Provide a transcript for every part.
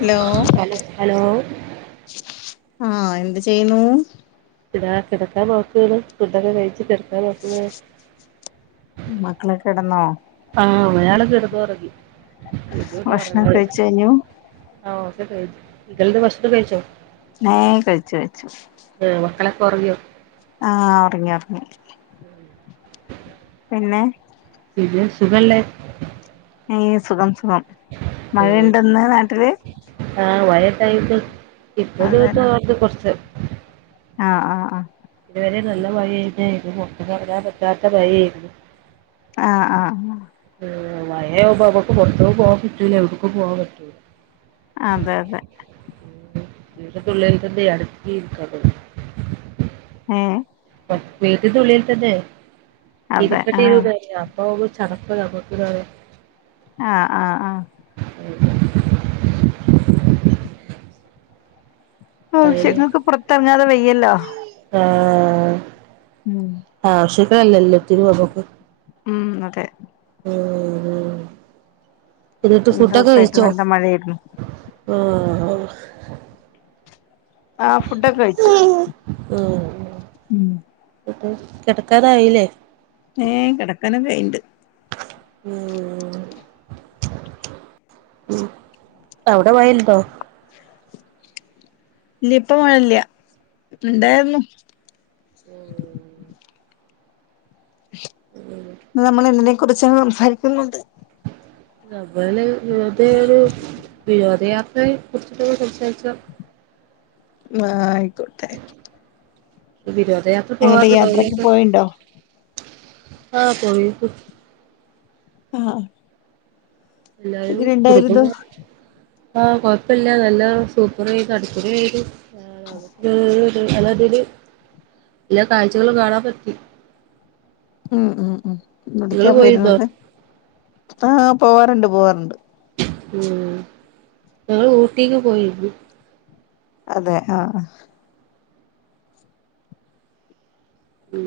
Hello hello hello ആഹ് എന്ത് ചെയ്യുന്നൂ പ്പതാ കെടക്കാൻ നോക്കാണ് ഫുഡ്ഡൊക്കെ കഴിച്ച് കെട്ക്കാൻ നോക്കാണ് മക്കളൊക്കെടന്നോ? ആഹഒരാൾ കിടന്നുറങ്ങി ഇഞ്ഞു ഭക്ഷണം കഴിച്ചു [unintelligible] കഴിഞ്ഞു ആഹ ഒക്കെ കഴിഞ്ഞു ഇങ്ങൾ ഭക്ഷണം കഴിച്ചോ? ഹേ കഴിച്ചു കഴച്ചു. എ മക്കളൊക്കെ ഉറങ്ങിയോ? ആഹ ഒറങ്ങി ഒറങ്ങി ഉം പിന്നെ പിന്നെ സുഖല്ലേ ഏ സുഖം സുഖം മഴയുണ്ടെന്ന് നാട്ടില് ആ് [unintelligible] ഇപ്പ അതന്നെ തോർന്ന് കൊറച്ച് ആഹ് ആഹ് ആ ഇതുവരെ നല്ല മഴര്ന്ന് ഒന്ന് പുറത്ത്ക്ക്എറങ്ങാൻ പറ്റാത്ത മഴര്ന്ന്. ആഹ് ആഹ് ആ മഴ ആവുമ്പോ അമക്ക് പുറത്തക്ക് പോവാൻ പറ്റൂല എവിടക്കും പോവാൻ പറ്റൂല. അതെ അതെ ഇവിടെ പിള്ളാരൊക്കെ അടക്കി [inaudible] ഹേ വീട്ടിനുള്ളിൽ തന്നെ അതെ ഇരുക്കട്ടി ആഹ് രുന്നു ഓതാവുമ്പോ ചടക്കും ഞമ്മക് ന്നറിയ ആഹ് ആഹ് ആഹ് ഒ അയിന് ആഹ്ശേരി ങ്ങ്ക് പുറത്തിറങ്ങാതെ വെയ്യല്ലോ ആഹ് മ് ആവിശ്യങ്ങളെ എല്ലാത്തിനും നമ്മക്. മ് അതെ മ് മ് ന്നിട്ട് രണ്ട് ഫുഡൊക്കെ ദിവസായിട്ട് കഴിച്ചോ? നല്ല മഴയായിരുന്നു ആഹ് [inaudible] ആ ഫുഡൊക്കെ കഴിച്ചു. മ് ഇട്ട് കിടക്കാനായില്ലേ? ഏ കെട്ക്കാനൊക്കായിണ്ട്. ഉം മ് ഔടെ മഴണ്ടോ? ഇല്ല്യഇപ്പ മഴല്ല ണ്ടയിരുന്നു. ഉം ന്ന് നമ്മൾ എതിനെ കുറിച്ച സംസാരിക്കുന്നുത്. നമൾവെറുതെരു വിനോദയാത്രയെ കുറിച്ചിട്ടെ സംസാരിച്ച. ആ ആയിക്കോട്ടെ. വിനോദയാത്ര എങ്ങോട്ട് പോവാറുണ്ടോ യാത്രക്ക് എങ്ങട്ടാ പോയിണ്ടോ ആഹ് പോയിരുന്നു ആഹ് എല്ലരും എങ്ങനെണ്ടായിരുന്നു കുടുംബകാരെലല്ലാരും ആഹ കൊഴപ്പല്ല നല്ല സൂപ്പർനു [unintelligible] നല്ലതില് എല്ലാ കാഴ്ചകളും കാണാൻ പറ്റി. ഉം ഉം ഉ നിങ്ങള് വിടൃക്യ പോയിരുന്നോ പോയിരുന്നത് ആ പോവാറുണ്ട് പോവാറുണ്ട്. മ് ഞങ്ങള് ഊട്ടിക്ക് പോയിരുന്നു. അതെ ആഹ് ഉ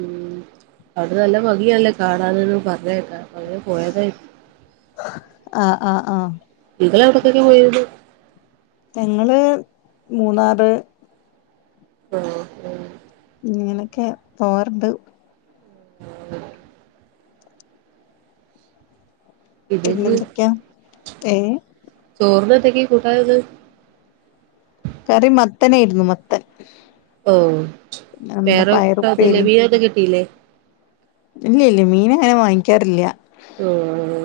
അടെനല്ല ഭംഗി യാലേ കാണാൻന്ന് പറഞ്ഞ കേക അങ്ങനെപോയതായിരുന്നു പോയതായി ആഹ ആഹ് ആഹ് നിങ്ങളൾ എവിട്ക്കെ പോയിരുന്നു ഞങ്ങള്ൾ മൂന്നാറ്. ആഹ് ഇങ്ങനെയൊക്കെ പോവറട് [inaudible] പിന്നെ ഇതക്ക് എന്ത് ഒക്കെയാ ഏ ചോറിന് എന്ത് ഒക്കെ കൂട്ടാന് ഇന്ന്. കറി മത്തനായിരുന്നു മത്തൻ. ഓ നമ്മുടെ വേറെ വന്നില്ലേ പയറുപ്പേരി മീൻ ഒന്നും കെട്ടില്ലേ? ഇല്ല ഇല്ല മീൻ അങ്ങനെ വാങ്ങിക്കാറില്ല. ഓഹ്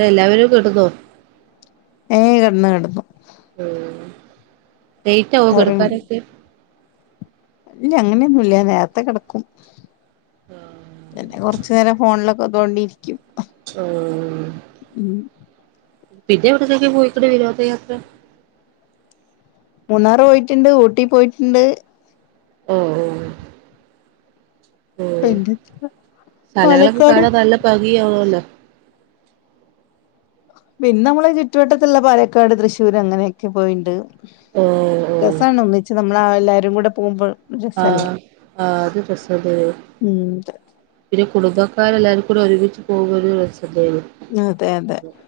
ഉ എല്ലാവരും കിട്ടന്നോ? ഏയ് കിടന്നു കിടന്നു. ഉം ലേറ്റ് അവോ അവരും കിടക്കാൻ ഒക്കെ ഇല്ല അങ്ങനെ ഒന്നും ഇല്ല നേരത്തെ കിടക്കും പിന്നെ കൊറച്ച് നേരം ഫോണില് ഒക്കെ തോണ്ടിയിരിക്കും ആഹ് ഉം പിന്നെ എവിടെകൊക്കേയാ പോയിരിക്കണെ വിനോദ യാത്ര മൂന്നാർ പോയിട്ടുണ്ട് ഊട്ടി പോയിട്ടുണ്ട് ഒ ഓ ഓ പിന്നെ സ്ഥലങ്ങള് ഒക്കെ പാലക്കാട് കാണാൻ നല്ല ഭംഗി കാണു അല്ലോ പിന്നെ നമ്മള ചുറ്റുവട്ടത്തുള്ള പാലക്കാട് തൃശ്ശൂര് അങ്ങനെ ഒക്കെ പോയിണ്ട് ഓഹ് ഓഹ് രസാണ് ഒന്നിച്ച് നമ്മള എല്ലാരും കുടെ പോമ്പ ആഹ് ആഹ് അത് രസോണ്ടേയൊ ഉം പിന്നെ കുടുംബക്കാര് എല്ലാരും കൂടെ ഒരുമിച്ച് പോക്കുന്നോരു രസാന്നെ ആണ് അതെ അതെ ഉ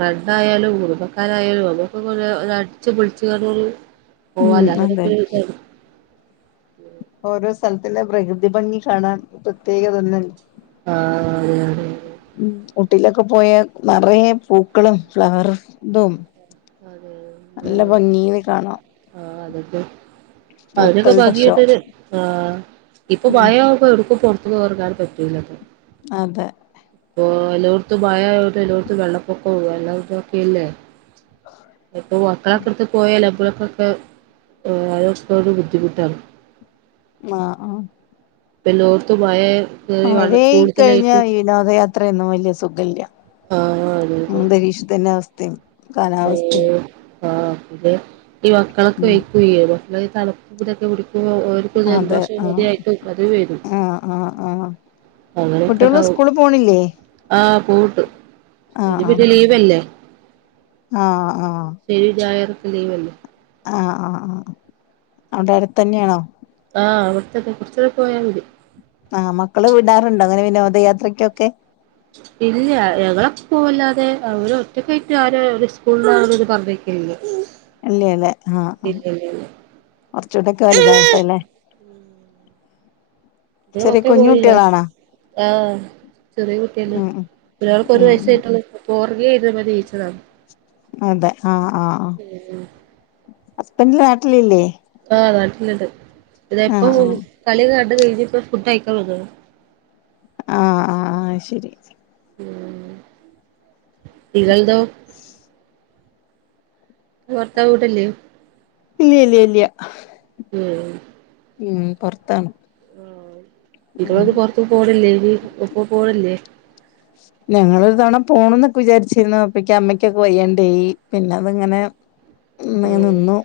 പണ്ടായാലും കുടുംബക്കാര് ആയാലും നമ്മുക്കുകൂടെ ഒന്ന് അടിച്ചു പൊളിച്ച് കൊണ്ട് ഒരു ഓ ഉം അതെ അല്ലതൊടെക്കെ ഇരിക്ക ആരുന്നു പിന്നെ ഓരോ സ്ഥലത്തിലെ പ്രകൃതി ഭംഗി കാണാൻ പ്രത്യേകത ഒന്ന് ആഹ് ഉം ഊട്ടില് ഒക്കെ പോയ നറയേ പൂക്കളും ഫ്ലവർ ഇടും അതെ നല്ല ഭംഗിൽ കാണാം ആ അതതെ അതിന് ഒക്കെ പൂക്കളുടെ ഭംഗി ഷോ ഒണ്ട്ഒര് ആ ഇപ്പൊ ഉം മഴകുമ്പോ എടുക്കുപൊ ഇനി ഒറങ്ങാനും പറ്റൂല്ല അപ്പം അതെ ഇപ്പൊ എല്ലായിടത്തും മഴ ആയത് കൊണ്ട് എല്ലോടത്തും വെള്ള പൊക്കം വെള്ളോത്ക്കെ അല്ലെ എപ്പോഴും മക്കളക്കടുത്ത് പോയല് എപ്പഴും എപ്പഴും ഒക്കെ പോയാലും ഒരു ബുദ്ധിമുട്ടാണ് മാ ആഹ് ബലോർത്ത്മായെ മഴ ആയി കഴിഞ്ഞ വി വിനോദ യാത്ര ഒന്നും വലിയ സുഖില്ല ആഹ് അതെ അതെ അന്തരീക്ഷത്തിന്റെ അവസ്ഥയും കാലാവസ്ഥയും ആ പിന്നെ ഈ മക്കളൊക്കെ ഉം വയ്ക്ക വിയർക്കിയാലെ തണുപ്പ് ഇതൊക്കെ പിടിക്കും ഓല് അതെ ആഹ് ആഹ് ആഹ് ആഹ് കുട്ടികള് സ്കൂളി പോണില്ലേ ആ പുട്ട് ആഹ് ആഹ് ആഹ് ആഹ് ശനി ഞായാറൊക്കെ ലിവ് അല്ലേ ആഹ് ആഹ് ആഹ് അവിടെ അടുത്ത് തന്നെആണോ ആഹ് അവിടുത്തെക്കെ കൊറച്ചൂടെ പോയാ മതി ആ മക്കള് വിടാറുണ്ടോ അങ്ങനെ വിനോദയാത്രക്കൊക്കെ. ഇല്ല ഞങ്ങളക്ക്‌ പോവല്ലാതെ അവര് ഒറ്റക്കായിട്ട് ആരെ ഒര് സ്കൂളത് പറഞ്ഞേക്കാ ത്തില്ലാ അല്ലേ അല്ലേ ആഹ് ആഹ് കൊറച്ചുടൊക്കെ വലുതാവട്ടെല്ലേ? ഉം അവളു ചെറിയ പക്കെ കുഞ്ഞു പോലിലാഷ് കുട്ടികളാണോ ആഹ് ചെറിയ കുട്ടിയല്ലേ ഉം ഉം ഒരാൾക്ക് ഒരു ഉം ഉം വയസായിട്ടൊള്ളു ഇപ്പൊ പോർഗെ ഇരുന്നു പതി ജയിച്ചതാണ് അതെ ആഹ് ആഹ്. ഏഹ് ഹസ്ബന്റ് നാട്ടിലില്ലേ? ആഹ് നാട്ട്ല്ണ്ട് ആഹ് ഇതെപ്പം ആഹ് ഓല് കളി കണ്ട് കഴിഞ്ഞ്പ്പം ഫുഡഴിക്കാൻ വന്നതാ ആഹ് ആഹ് അത് ശെരി. ഉം നിങ്ങള്തോ? ഭർത്താവ് ഇവടെല്ലേ? ഇല്ലില്ലില്ല്യ ഉം ഉം പൊറത്താണ് ആഹ് ഉം നിങ്ങളൊന്നും പൊറത്ത് പോണില്ലേനി ഒപ്പം പോണില്ലേ? ഞങ്ങളൊരു തവണ പോണന്നൊക്കെ വിചാരിച്ചിരുന്നു അപ്പെയ്ക്ക് അമ്മയ്ക്കോക്കെ വയ്യാണ്ടായി പിന്നത്ങ്ങനെ മ്മേ ആഹ് നിന്നു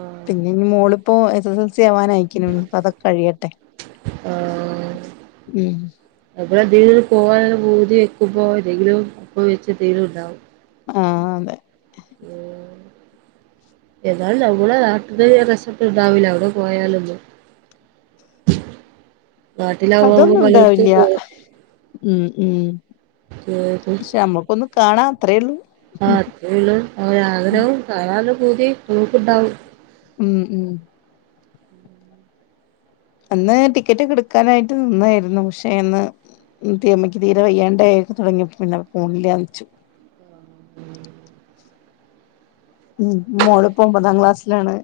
ആഹ് പിന്നെഞ്ഞ് മോള്പ്പോ എസ് എസ് എൽ സി ആവാനായി. ക്ക്‌ണു ഇനിപ്പതൊക്കെ കഴിയട്ടെ ആഹ് ഉം നമ്മളെന്തെങ്കിലും പോവാന് പൂതി വെക്കുമ്പോ എന്തെങ്കിലും അപ്പം വെച്ച് എന്തേലുണ്ടാവും. ആഹ് അതെ. [unintelligible] എന്നാലും നമ്മളെ നാട്ട്ത്തെ രസക്കെണ്ടാവൂല അവടെ പോയാലൊന്നും. നാട്ടിലാവുമ്പമ്മക്ക് അതൊന്നും പലേട്ത്തും ഉണ്ടാവില്ല പോവാ. ഉം ഉം ഉം ക്ഷേ നമ്മക്കൊന്ന് കാണാം അത്രേള്ളൂ. ആഹ് അത്രേള്ളൂ [unintelligible] കാണാനൊരു പൂതി നമുക്കുണ്ടാവും. ഉം ഉം അന്ന് ടിക്കറ്റൊക്കെട്ക്കാനായിട്ട് നിന്നെരുന്നു പക്ഷേ അന്ന് ഉം തീ അമ്മയ്ക്ക് തീരെ വയ്യാണ്ടായൊക്കെ തൊടങ്ങിയപ്പോ പിന്നെ പോണില്ലാന്നെച്ചു ഉം മോള്പ്പോ ഒമ്പതാം ക്ലാസ്സിലാണ്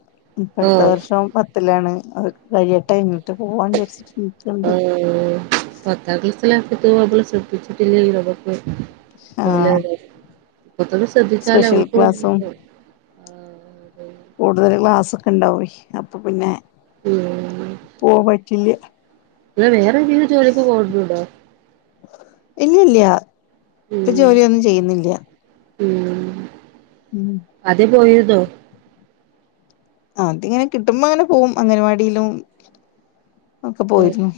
ഇപ്പടുത്ത ഓഹ് വർഷം പ ത്തിലാണ് അതൊക്കെ കഴിയട്ടെ ഇന്നെട്ട് പോവാചാരിച്ച് ആഹ് പത്താം ക്ലാസ്സിലാക്കിട്ട് നമ്മള് ശ്രദ്ധിച്ചിട്ടില്ലേ നമ്മക്ക് ആഹ് ഓലവിടെ ഇപ്പത്തന്നെ സ്പെഷ്യൽ ശ്രദ്ധിച്ചാലവക്കും ക്ലാസ്സും കൂടുതല് ക്ലാസ്സൊക്കെണ്ടാവേ അപ്പൊ പിന്നെ ഉം പോവാപറ്റില്ല. ഇങ്ങള് വേറെന്തേലും ജോലിക്ക്‌ പോവ്ന്നുണ്ടോ? ഇല്ലില്ല്യ ഇപ്പ ഉം ജോലിയൊന്നും ചെയ്യ്ന്നില്ല. ഉം ഉം ആദ്യം പോയിരുന്നോ? ആദ്യങ്ങനെ കിട്ടുമ്പങ്ങനെ പോവും അംഗനവാടിലും ഒക്ക പോയിരുന്നു.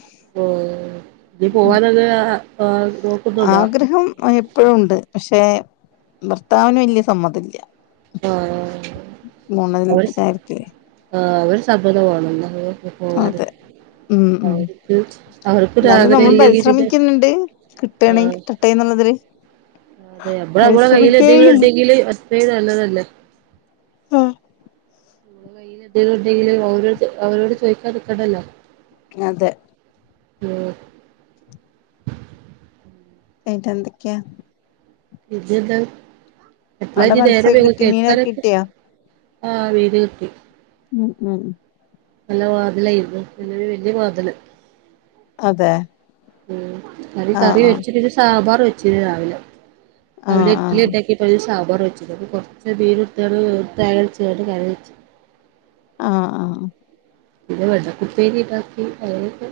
ഓഹ് ഇനി പോവാനുള്ളെ ആ ആഗ്രഹം എപ്പഴുണ്ട് പക്ഷേ ഭർത്താവിന് വെല്ല്യ സമ്മതല്ല്യ ആഹ് അവര് [unintelligible] ആഹ് അവരെ സമ്മതം വേണം [unintelligible] പോവാന്. അതെ ഉം ഉം അവർക്ക് അവർക്കൊരു ഇന്നാലും ആഗ്രഹം നമ്മളും ഇല്ലെങ്കി പിന്നെ പരിശ്രമിക്ക്‌ന്ന്ണ്ട് കിട്ടാണെങ്കി ആഹ് കിട്ട ട്ടെന്ന്ള്ളതില്. അതെ നമ്മള് ഞമ്മളെ കയ്യില് എന്തെങ്കിലും ഉണ്ടെങ്കില് അത്രേം നല്ലതല്ലെ ആഹ് പിന്നെ എന്തേലുണ്ടെങ്കില് ഓരോട് അവരോട് ചോയിക്കാൻ നിക്കണ്ടല്ലോ അതെ ഉം കഴിഞ്ഞിട്ടെ എന്തെക്ക്യാ ഇജ്ജ്താ അവിടെ എപ്പളാഞ്ഞ് നേരം മത്സ്യൊക്കെ വൈകൊ കിട്ടി മീനൊക്കെ കേട്ക്കാനൊക്കെ? കിട്ടിയോ ആഹ് [unintelligible] ഉം ഉം നല്ല വാതിലായിരുന്നു നല്ലൊരു വല്യ വാതില് അതെ ഉം കറി ആഹ് കറി ആഹ് വെച്ചിട്ടിനി സാമ്പാർ വെച്ചിനി രാവിലെ രാവിലെ ആഹ് ഇഡലി ആഹ് എണ്ടാക്കീ ല് സാമ്പാർ വെച്ചിന് അപ്പൊ കൊറച്ച് അതീന്ന് എടുത്താണ് തേങ്ങരച്ച്ങ്ങാണ്ട് കറി വെച്ച് ആഹ് ആഹ് പിന്നെ വെണ്ടക്കുപ്പേരി ഇണ്ടാക്കി അതന്നെ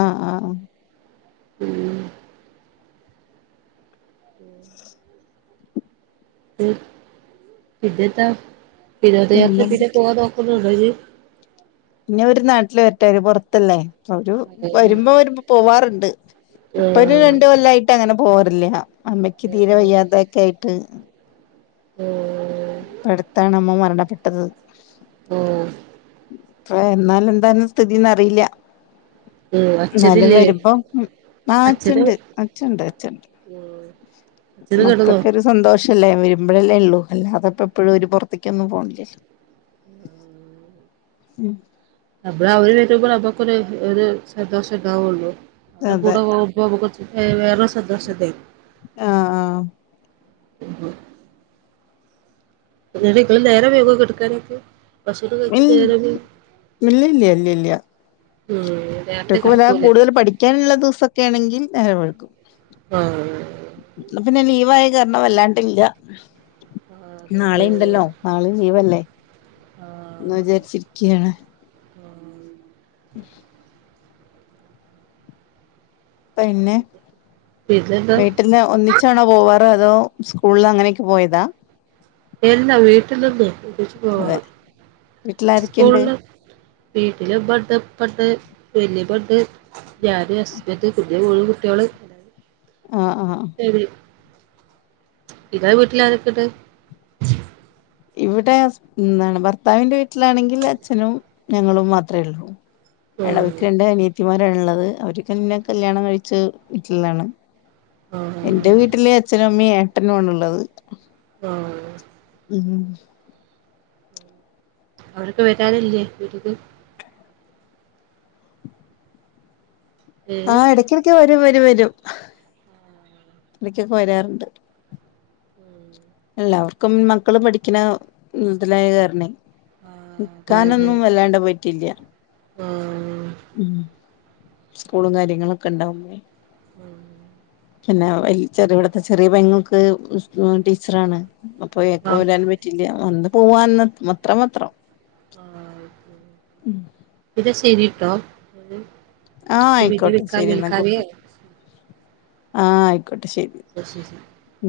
ആഹ് ആഹ് ഉം ഉം പിന്നെന്താ വിനോദയാത്രക്കൊക്കെ പിന്നെന്തൊക്കെ പോവാൻ നോക്കുന്നുണ്ടോ ഇനി പിന്ന ഒരു നാട്ടില് വരട്ടെ അവര് പുറത്തല്ലേ അവര് വരുമ്പോ വരുമ്പ പോവാറിണ്ട് ഇപ്പൊരു ആഹ് രണ്ട് കൊല്ലായി ട്ടങ്ങനെ പോവാറില്ല അമ്മയ്ക്ക് ഉം തീരെ വയ്യാതൊക്കെ ആയിട്ട് ആഹ് ഇപ്പടുത്താണ് അമ്മ മരണപ്പെട്ടത് ഓഹ് ഇപ്പ വന്നാല് എന്താന് സ്ഥിതീന്ന് അറിയില്ല ഉം എന്നാലും അച്ഛനില്ലേ വരുമ്പം ആ അച്ഛന് അച്ഛണ്ട് അച്ഛണ്ട് അച്ഛണ്ട് ഉം അച്ഛന് [unintelligible] മക്കൾക്കൊരു സന്തോഷല്ലേ വരുമ്പഴല്ലേ ഉള്ളൂ അല്ലാതെപ്പോ എപ്പഴും അവര് പൊറത്തെക്കൊന്നും പോണില്ലല്ലോ ഉം നമ്മള് അവര് വരുമ്പള് നമ്മുക്കൊരു ഒര് സന്തോഷം ഇണ്ടാവൊള്ളോ അവരെ അതെ കൂടെ പോകു [unintelligible] വേറൊരു സന്തോഷിണ്ടായ് ആഹ് ആഹ് [inaudible] എന്നട്ടിപ്പളും നേരം വൈകോ കെടക്കാനൊക്കെ ഭഷണം കഴിച്ചിട്ട് ഇല്ല നേരെ ഇനി ഇല്ലില്ല ഉം നേരത്തെ കുട്ട്യേക്ക് വല്ല കിടക്കൂലേ കൂടുതല് പഠിക്കാനുള്ള ദിവസൊക്കെ ആണെങ്കി നേരം വഴുകും ആഹ് ഇന്ന് പിന്നെ ലീവായ കാരണം വല്ലാണ്ടില്ല ആഹ് അതെ നാളെ അതെ ഇണ്ടല്ലോ നാളെ ലീവല്ലേ എന്ന് ആഹ് വിചാരിച്ചിരിക്കാണ് ആഹ് പിന്നെ പിന്നെന്താ വീട്ടില് ഒന്നി ച്ചാണോ പോവാറ് അതോ സ്കൂൾല് അങ്ങനെയൊക്കെ പോയതാ ഇല്ലാ വീട്ടിന്നിണ്ട് അതെ [unintelligible] വീട്ടിലാരൊക്കെയുണ്ട് സ്കൂളില് വീട്ടില് ഉമ്മെണ്ട് ഉപ്പെണ്ട് വെല്ലിമ്മണ്ട് ഞാന് ഹസ്ബന്റ് [unintelligible] മൂന്ന് കുട്ട്യോള് ആഹ് ആഹ് മിലി നിങ്ങളെ വീട്ടിലാരൊക്കെണ്ട് ഇവിടെസ് എന്താണ് ഭർത്താവിന്റെ വീട്ടിലാണെങ്കില് അച്ഛനും ഞങ്ങളും മാത്രേ ഉള്ളൂ [unintelligible] ഉം രണ്ട് അനിയത്തിമാരാള്ളത് അവരൊക്കെന്നെ കല്യാണം കഴിച്ച് വീട്ടിലാണ് എൻ്റെ ആഹ് വീട്ടില് അച്ഛനും അമ്മയും ഏട്ടനു ആണുള്ളത് ആഹ് ഉം അവരൊക്കെ വരാറില്ലേ വീട്ട്ക്ക് ഏഹ് ആഹ് ഇടക്കിടക്ക് വരും വരും വരും ഇടക്കൊക്കെ വരാറിണ്ട് ഉം എല്ലാവർക്കും മക്കള് പഠിക്കണ ഇതിലായ കാരണേ ആഹ് അതെ അതെ നിക്കാനൊന്നും വല്ലാണ്ട പറ്റില്ല ആഹ് ഉം സ്കൂളും കാര്യങ്ങളൊക്കെ ഇണ്ടാവുമ്പളെ ആഹ് പിന്നെ വൽ ചെറിയ ഇവിടത്തെ ചെറിയ പെങ്ങൾക്ക് ടീച്ചറാണ് അപ്പൊയക്കെ ആഹ് വരാൻ പറ്റ റ്റില്ല വന്ന് പോവാന്ന മത്ര മാത്രം. ൻ്റെ ശരിട്ടോ ഉം. ആഹ് ആയ്ക്കോട്ടെ ശരിന്നാ കു ആഹ് ആയ്ക്കോട്ടെ ശരി. അ ശരി. ഉം